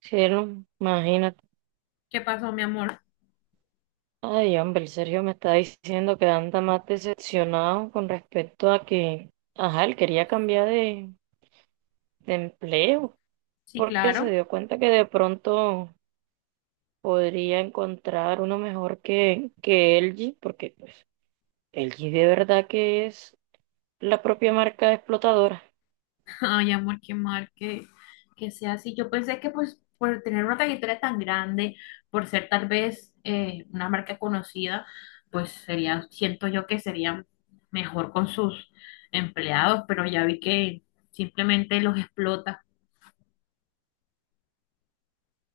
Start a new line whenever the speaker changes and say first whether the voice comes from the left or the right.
right: Cielo, imagínate.
left: ¿Qué pasó, mi amor?
right: Ay, hombre, el Sergio me está diciendo que anda más decepcionado con respecto a que, ajá, él quería cambiar de empleo
left: Sí,
right: porque se
left: claro.
right: dio cuenta que de pronto podría encontrar uno mejor que LG, porque pues LG de verdad que es la propia marca explotadora.
left: Ay, amor, qué mal que sea así. Yo pensé que pues por tener una trayectoria tan grande, por ser tal vez una marca conocida, pues sería, siento yo que sería mejor con sus empleados, pero ya vi que simplemente los explota.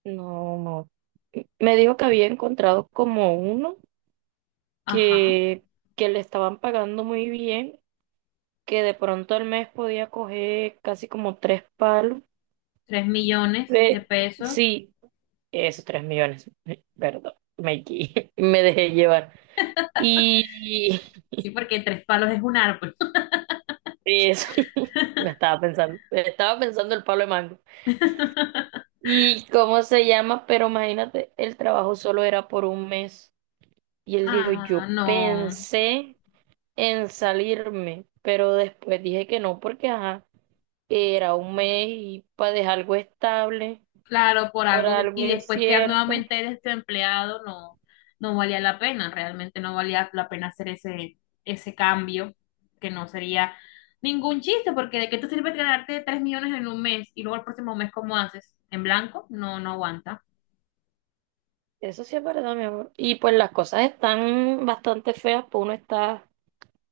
right: No, no. Me dijo que había encontrado como uno
left: Ajá,
right: que, que le estaban pagando muy bien que de pronto al mes podía coger casi como tres palos.
left: tres millones de
right: Eh,
left: pesos.
right: sí, eso, 3 millones, perdón, me equivoqué, me dejé llevar. Y
left: Sí, porque tres palos es un árbol.
right: eso, lo estaba pensando el palo de mango. ¿Y cómo se llama? Pero imagínate, el trabajo solo era por un mes. Y él dijo,
left: Ah,
right: yo
left: no.
right: pensé en salirme, pero después dije que no, porque ajá, era un mes y para dejar algo estable.
left: Claro, por
right: Por
left: algo que,
right: algo
left: y después quedar
right: incierto.
left: nuevamente desempleado no, no valía la pena, realmente no valía la pena hacer ese cambio, que no sería ningún chiste, porque de qué te sirve ganarte 3 millones en un mes y luego el próximo mes, ¿cómo haces? ¿En blanco? No, no aguanta.
right: Eso sí es verdad, mi amor. Y pues las cosas están bastante feas, pues uno está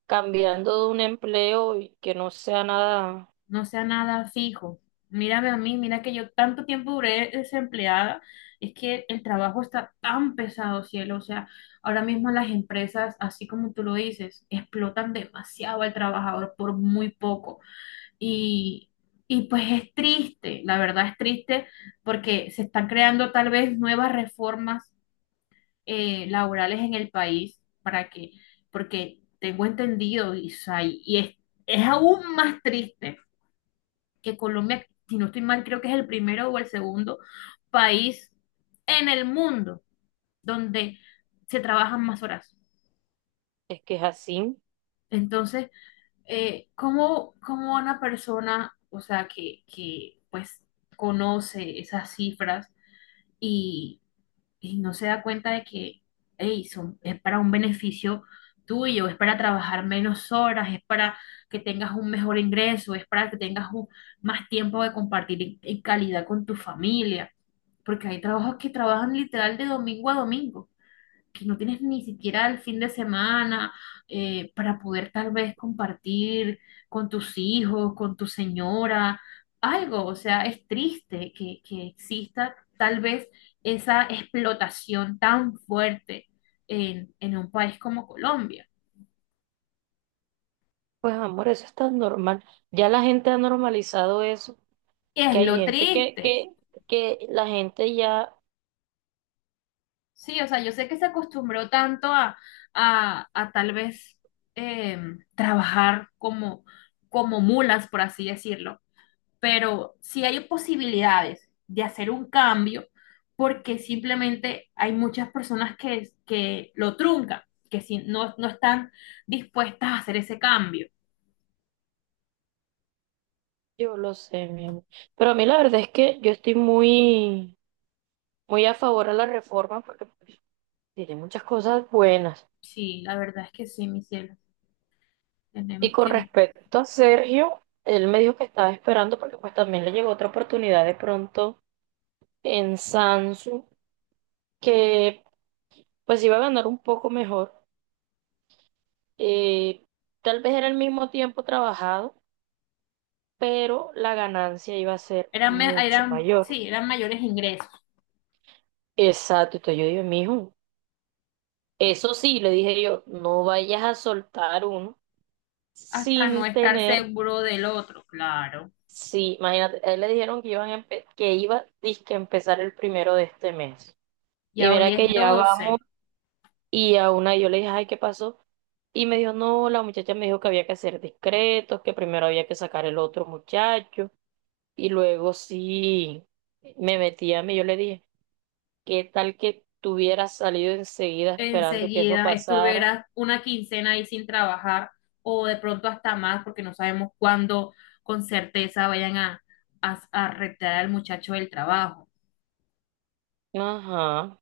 right: cambiando de un empleo y que no sea nada,
left: No sea nada fijo. Mírame a mí, mira que yo tanto tiempo duré desempleada. Es que el trabajo está tan pesado, cielo. O sea, ahora mismo las empresas, así como tú lo dices, explotan demasiado al trabajador por muy poco. Y, y pues es triste, la verdad es triste porque se están creando tal vez nuevas reformas laborales en el país para que, porque tengo entendido, Isai, y es aún más triste que Colombia, si no estoy mal, creo que es el primero o el segundo país en el mundo donde se trabajan más horas.
right: es que es así.
left: Entonces, ¿cómo, cómo una persona, o sea, que pues conoce esas cifras y, y no se da cuenta de que, hey, son, es para un beneficio tuyo, es para trabajar menos horas, es para que tengas un mejor ingreso, es para que tengas un- más tiempo de compartir en calidad con tu familia? Porque hay trabajos que trabajan literal de domingo a domingo, que no tienes ni siquiera el fin de semana para poder tal vez compartir con tus hijos, con tu señora, algo. O sea, es triste que exista tal vez esa explotación tan fuerte en un país como Colombia.
right: Pues amor, eso está normal. Ya la gente ha normalizado eso,
left: Es
right: que hay
left: lo
right: gente
left: triste.
right: que la gente ya,
left: Sí, o sea, yo sé que se acostumbró tanto a, a tal vez eh, trabajar como mulas, por así decirlo, pero sí hay posibilidades de hacer un cambio porque simplemente hay muchas personas que lo truncan, que si no, no están dispuestas a hacer ese cambio.
right: yo lo sé, mi amor. Pero a mí la verdad es que yo estoy muy, muy a favor a la reforma porque pues, tiene muchas cosas buenas.
left: Sí, la verdad es que sí, mi cielo,
right: Y
left: tenemos
right: con
left: que...
right: respecto a Sergio, él me dijo que estaba esperando porque pues también le llegó otra oportunidad de pronto en Samsung, que pues iba a ganar un poco mejor. Eh, tal vez era el mismo tiempo trabajado, pero la ganancia iba a ser
left: Eran,
right: mucho
left: eran,
right: mayor.
left: sí, eran mayores ingresos,
right: Exacto, entonces yo dije, mijo, eso sí, le dije yo, no vayas a soltar uno
left: hasta no
right: sin
left: estar
right: tener,
left: seguro del otro, claro.
right: sí, imagínate, a él le dijeron que iban a que iba, dizque, a empezar el primero de este mes. Y
left: Ya hoy
right: mira que
left: es
right: ya vamos
left: 12.
right: y a una yo le dije, ay, ¿qué pasó? Y me dijo, no, la muchacha me dijo que había que ser discretos, que primero había que sacar el otro muchacho. Y luego sí me metí a mí, yo le dije, ¿qué tal que tú hubieras salido enseguida esperando que eso
left: Enseguida
right: pasara?
left: estuvieras una quincena ahí sin trabajar o de pronto hasta más porque no sabemos cuándo con certeza vayan a retirar al muchacho del trabajo.
right: Ajá,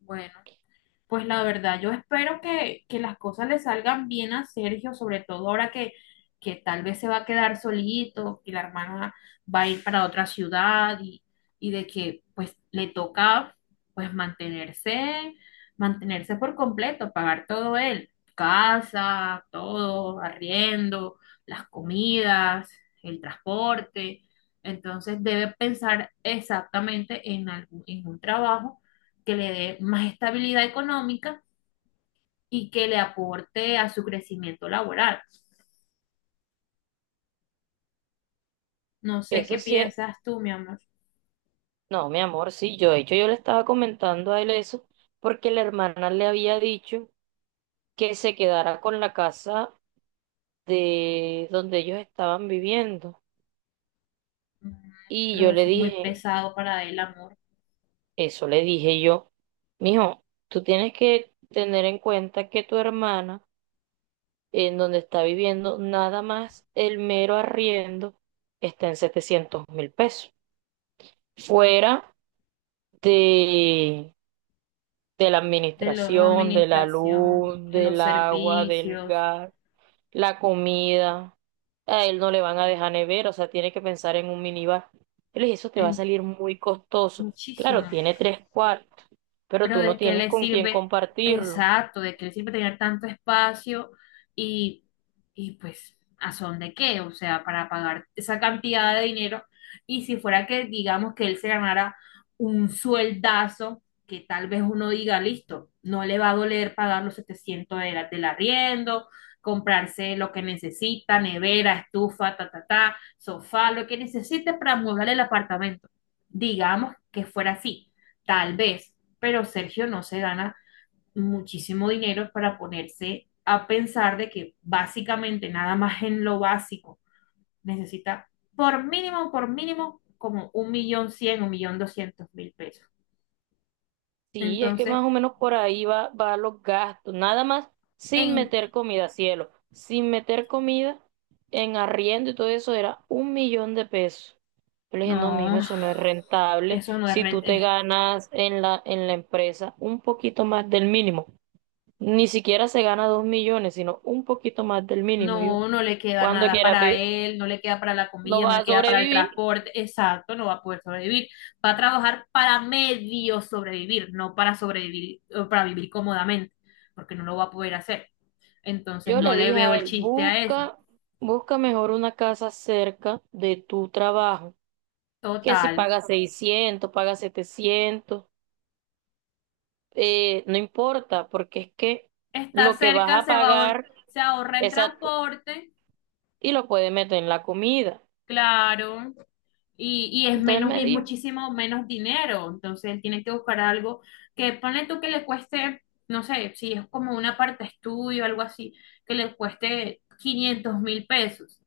left: Bueno. Pues la verdad, yo espero que las cosas le salgan bien a Sergio, sobre todo ahora que tal vez se va a quedar solito, que la hermana va a ir para otra ciudad y de que pues le toca pues mantenerse, mantenerse por completo, pagar todo él, casa, todo, arriendo, las comidas, el transporte. Entonces debe pensar exactamente en en un trabajo que le dé más estabilidad económica y que le aporte a su crecimiento laboral. No sé
right: eso
left: qué
right: sí es,
left: piensas tú, mi amor,
right: no, mi amor, sí, yo de hecho yo le estaba comentando a él eso porque la hermana le había dicho que se quedara con la casa de donde ellos estaban viviendo. Y
left: pero
right: yo le
left: eso es muy
right: dije,
left: pesado para el amor
right: eso le dije yo, mijo, tú tienes que tener en cuenta que tu hermana, en donde está viviendo, nada más el mero arriendo está en 700.000 pesos. Fuera de, de la
left: de la
right: administración, de la
left: administración,
right: luz,
left: en los
right: del agua, del
left: servicios,
right: gas, la comida. A él no le van a dejar nevera, o sea, tiene que pensar en un minibar. Yo le dije, eso te va a
left: en
right: salir muy costoso. Claro,
left: muchísimo.
right: tiene tres cuartos, pero
left: Pero
right: tú no
left: ¿de qué
right: tienes
left: le
right: con quién
left: sirve?
right: compartirlo.
left: Exacto, ¿de qué le sirve tener tanto espacio y, y pues a son de qué? O sea, para pagar esa cantidad de dinero. Y si fuera que digamos que él se ganara un sueldazo, que tal vez uno diga, listo, no le va a doler pagar los 700 del arriendo, comprarse lo que necesita, nevera, estufa, ta, ta, ta, sofá, lo que necesite para amueblar el apartamento. Digamos que fuera así, tal vez pero Sergio no se gana muchísimo dinero para ponerse a pensar de que básicamente nada más en lo básico necesita por mínimo, como 1.100.000, 1.200.000 pesos.
right: Sí, es que
left: Entonces,
right: más o menos por ahí va, va los gastos, nada más sin
left: en
right: meter comida, cielo, sin meter comida en arriendo y todo eso era 1 millón de pesos. Yo le dije, no, mijo,
left: no,
right: eso no es rentable.
left: eso no es
right: Si tú
left: renta,
right: te ganas en la empresa un poquito más del mínimo, ni siquiera se gana 2 millones, sino un poquito más del mínimo. Yo,
left: no, no le queda
right: cuando
left: nada
right: quiera,
left: para él, no le queda para la
right: no
left: comida, no
right: vas
left: le
right: a
left: queda para el
right: sobrevivir.
left: transporte, exacto, no va a poder sobrevivir. Va a trabajar para medio sobrevivir, no para sobrevivir, para vivir cómodamente, porque no lo va a poder hacer. Entonces
right: Yo
left: no
right: le
left: le
right: dije
left: veo
right: a
left: el
right: él,
left: chiste a eso.
right: busca, busca mejor una casa cerca de tu trabajo. Que si
left: Total.
right: paga 600 paga 700, no importa, porque es que
left: Está
right: lo que vas
left: cerca,
right: a
left: se va a
right: pagar,
left: se ahorra en
right: exacto,
left: transporte,
right: y lo puedes meter en la comida.
left: claro, y es
right: Entonces él
left: menos,
right: me
left: y es
right: dijo,
left: muchísimo menos dinero. Entonces él tiene que buscar algo que ponle tú que le cueste, no sé, si es como una parte estudio, algo así, que le cueste 500.000 pesos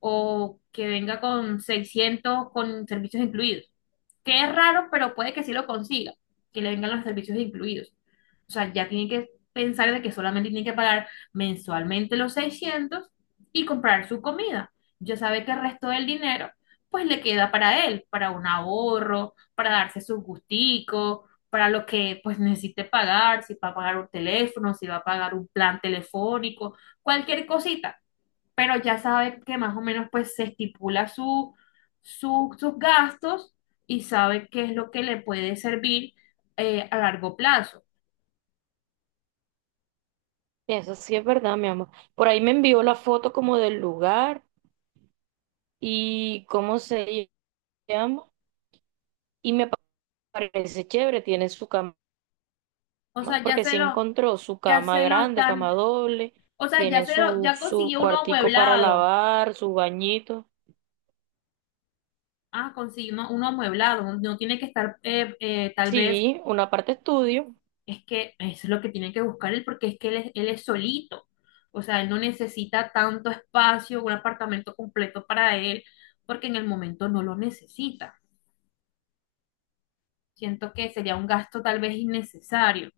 left: o que venga con 600 con servicios incluidos. Que es raro, pero puede que sí lo consiga, que le vengan los servicios incluidos. O sea, ya tienen que pensar de que solamente tienen que pagar mensualmente los 600 y comprar su comida. Ya sabe que el resto del dinero, pues le queda para él, para un ahorro, para darse su gustico, para lo que pues necesite pagar, si va a pagar un teléfono, si va a pagar un plan telefónico, cualquier cosita pero ya sabe que más o menos pues se estipula su, sus gastos y sabe qué es lo que le puede servir a largo plazo.
right: eso sí es verdad, mi amor. Por ahí me envió la foto como del lugar y cómo se llama. Y me parece chévere, tiene su cama,
left: O sea, ya
right: porque
left: se
right: sí
left: lo,
right: encontró su
left: ya
right: cama
left: se lo
right: grande,
left: están,
right: cama doble,
left: o sea,
right: tiene su,
left: ya
right: su
left: consiguió uno
right: cuartico para
left: amueblado.
right: lavar, su bañito.
left: Ah, consiguió uno amueblado. No, no tiene que estar, tal vez,
right: Sí, una parte estudio,
left: es que es lo que tiene que buscar él, porque es que él es solito. O sea, él no necesita tanto espacio, un apartamento completo para él, porque en el momento no lo necesita. Siento que sería un gasto tal vez innecesario,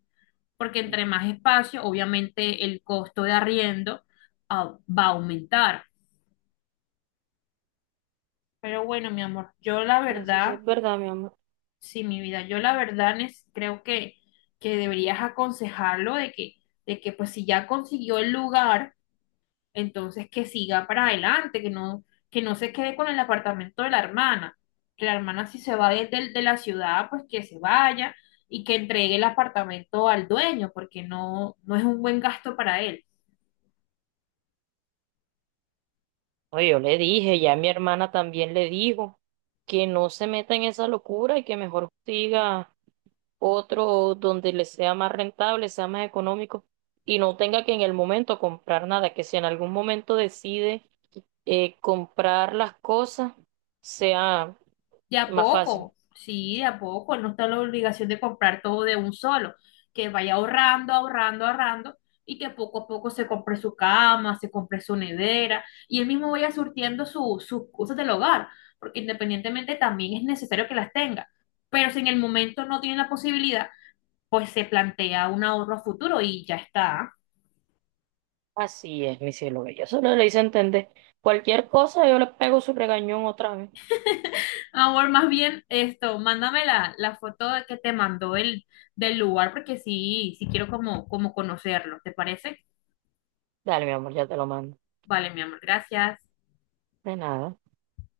left: porque entre más espacio, obviamente el costo de arriendo, ah, va a aumentar. Pero bueno, mi amor, yo la
right: eso sí
left: verdad,
right: es verdad, mi amor.
left: sí, mi vida, yo la verdad creo que deberías aconsejarlo de que pues si ya consiguió el lugar, entonces, que siga para adelante, que no se quede con el apartamento de la hermana. Que la hermana, si se va de la ciudad, pues que se vaya y que entregue el apartamento al dueño, porque no, no es un buen gasto para él.
right: No, yo le dije, ya mi hermana también le dijo que no se meta en esa locura y que mejor siga otro donde le sea más rentable, sea más económico y no tenga que en el momento comprar nada, que si en algún momento decide comprar las cosas, sea
left: De a
right: más fácil.
left: poco, sí, de a poco. Él no está en la obligación de comprar todo de un solo. Que vaya ahorrando, ahorrando, ahorrando y que poco a poco se compre su cama, se compre su nevera y él mismo vaya surtiendo sus cosas del hogar, porque independientemente también es necesario que las tenga. Pero si en el momento no tiene la posibilidad, pues se plantea un ahorro a futuro y ya está.
right: Así es, mi cielo bello. Solo le hice entender. Cualquier cosa, yo le pego su regañón otra vez.
left: Ahora más bien esto, mándame la foto que te mandó del lugar porque sí, sí quiero como conocerlo, ¿te parece?
right: Dale, mi amor, ya te lo mando.
left: Vale, mi amor, gracias.
right: De nada.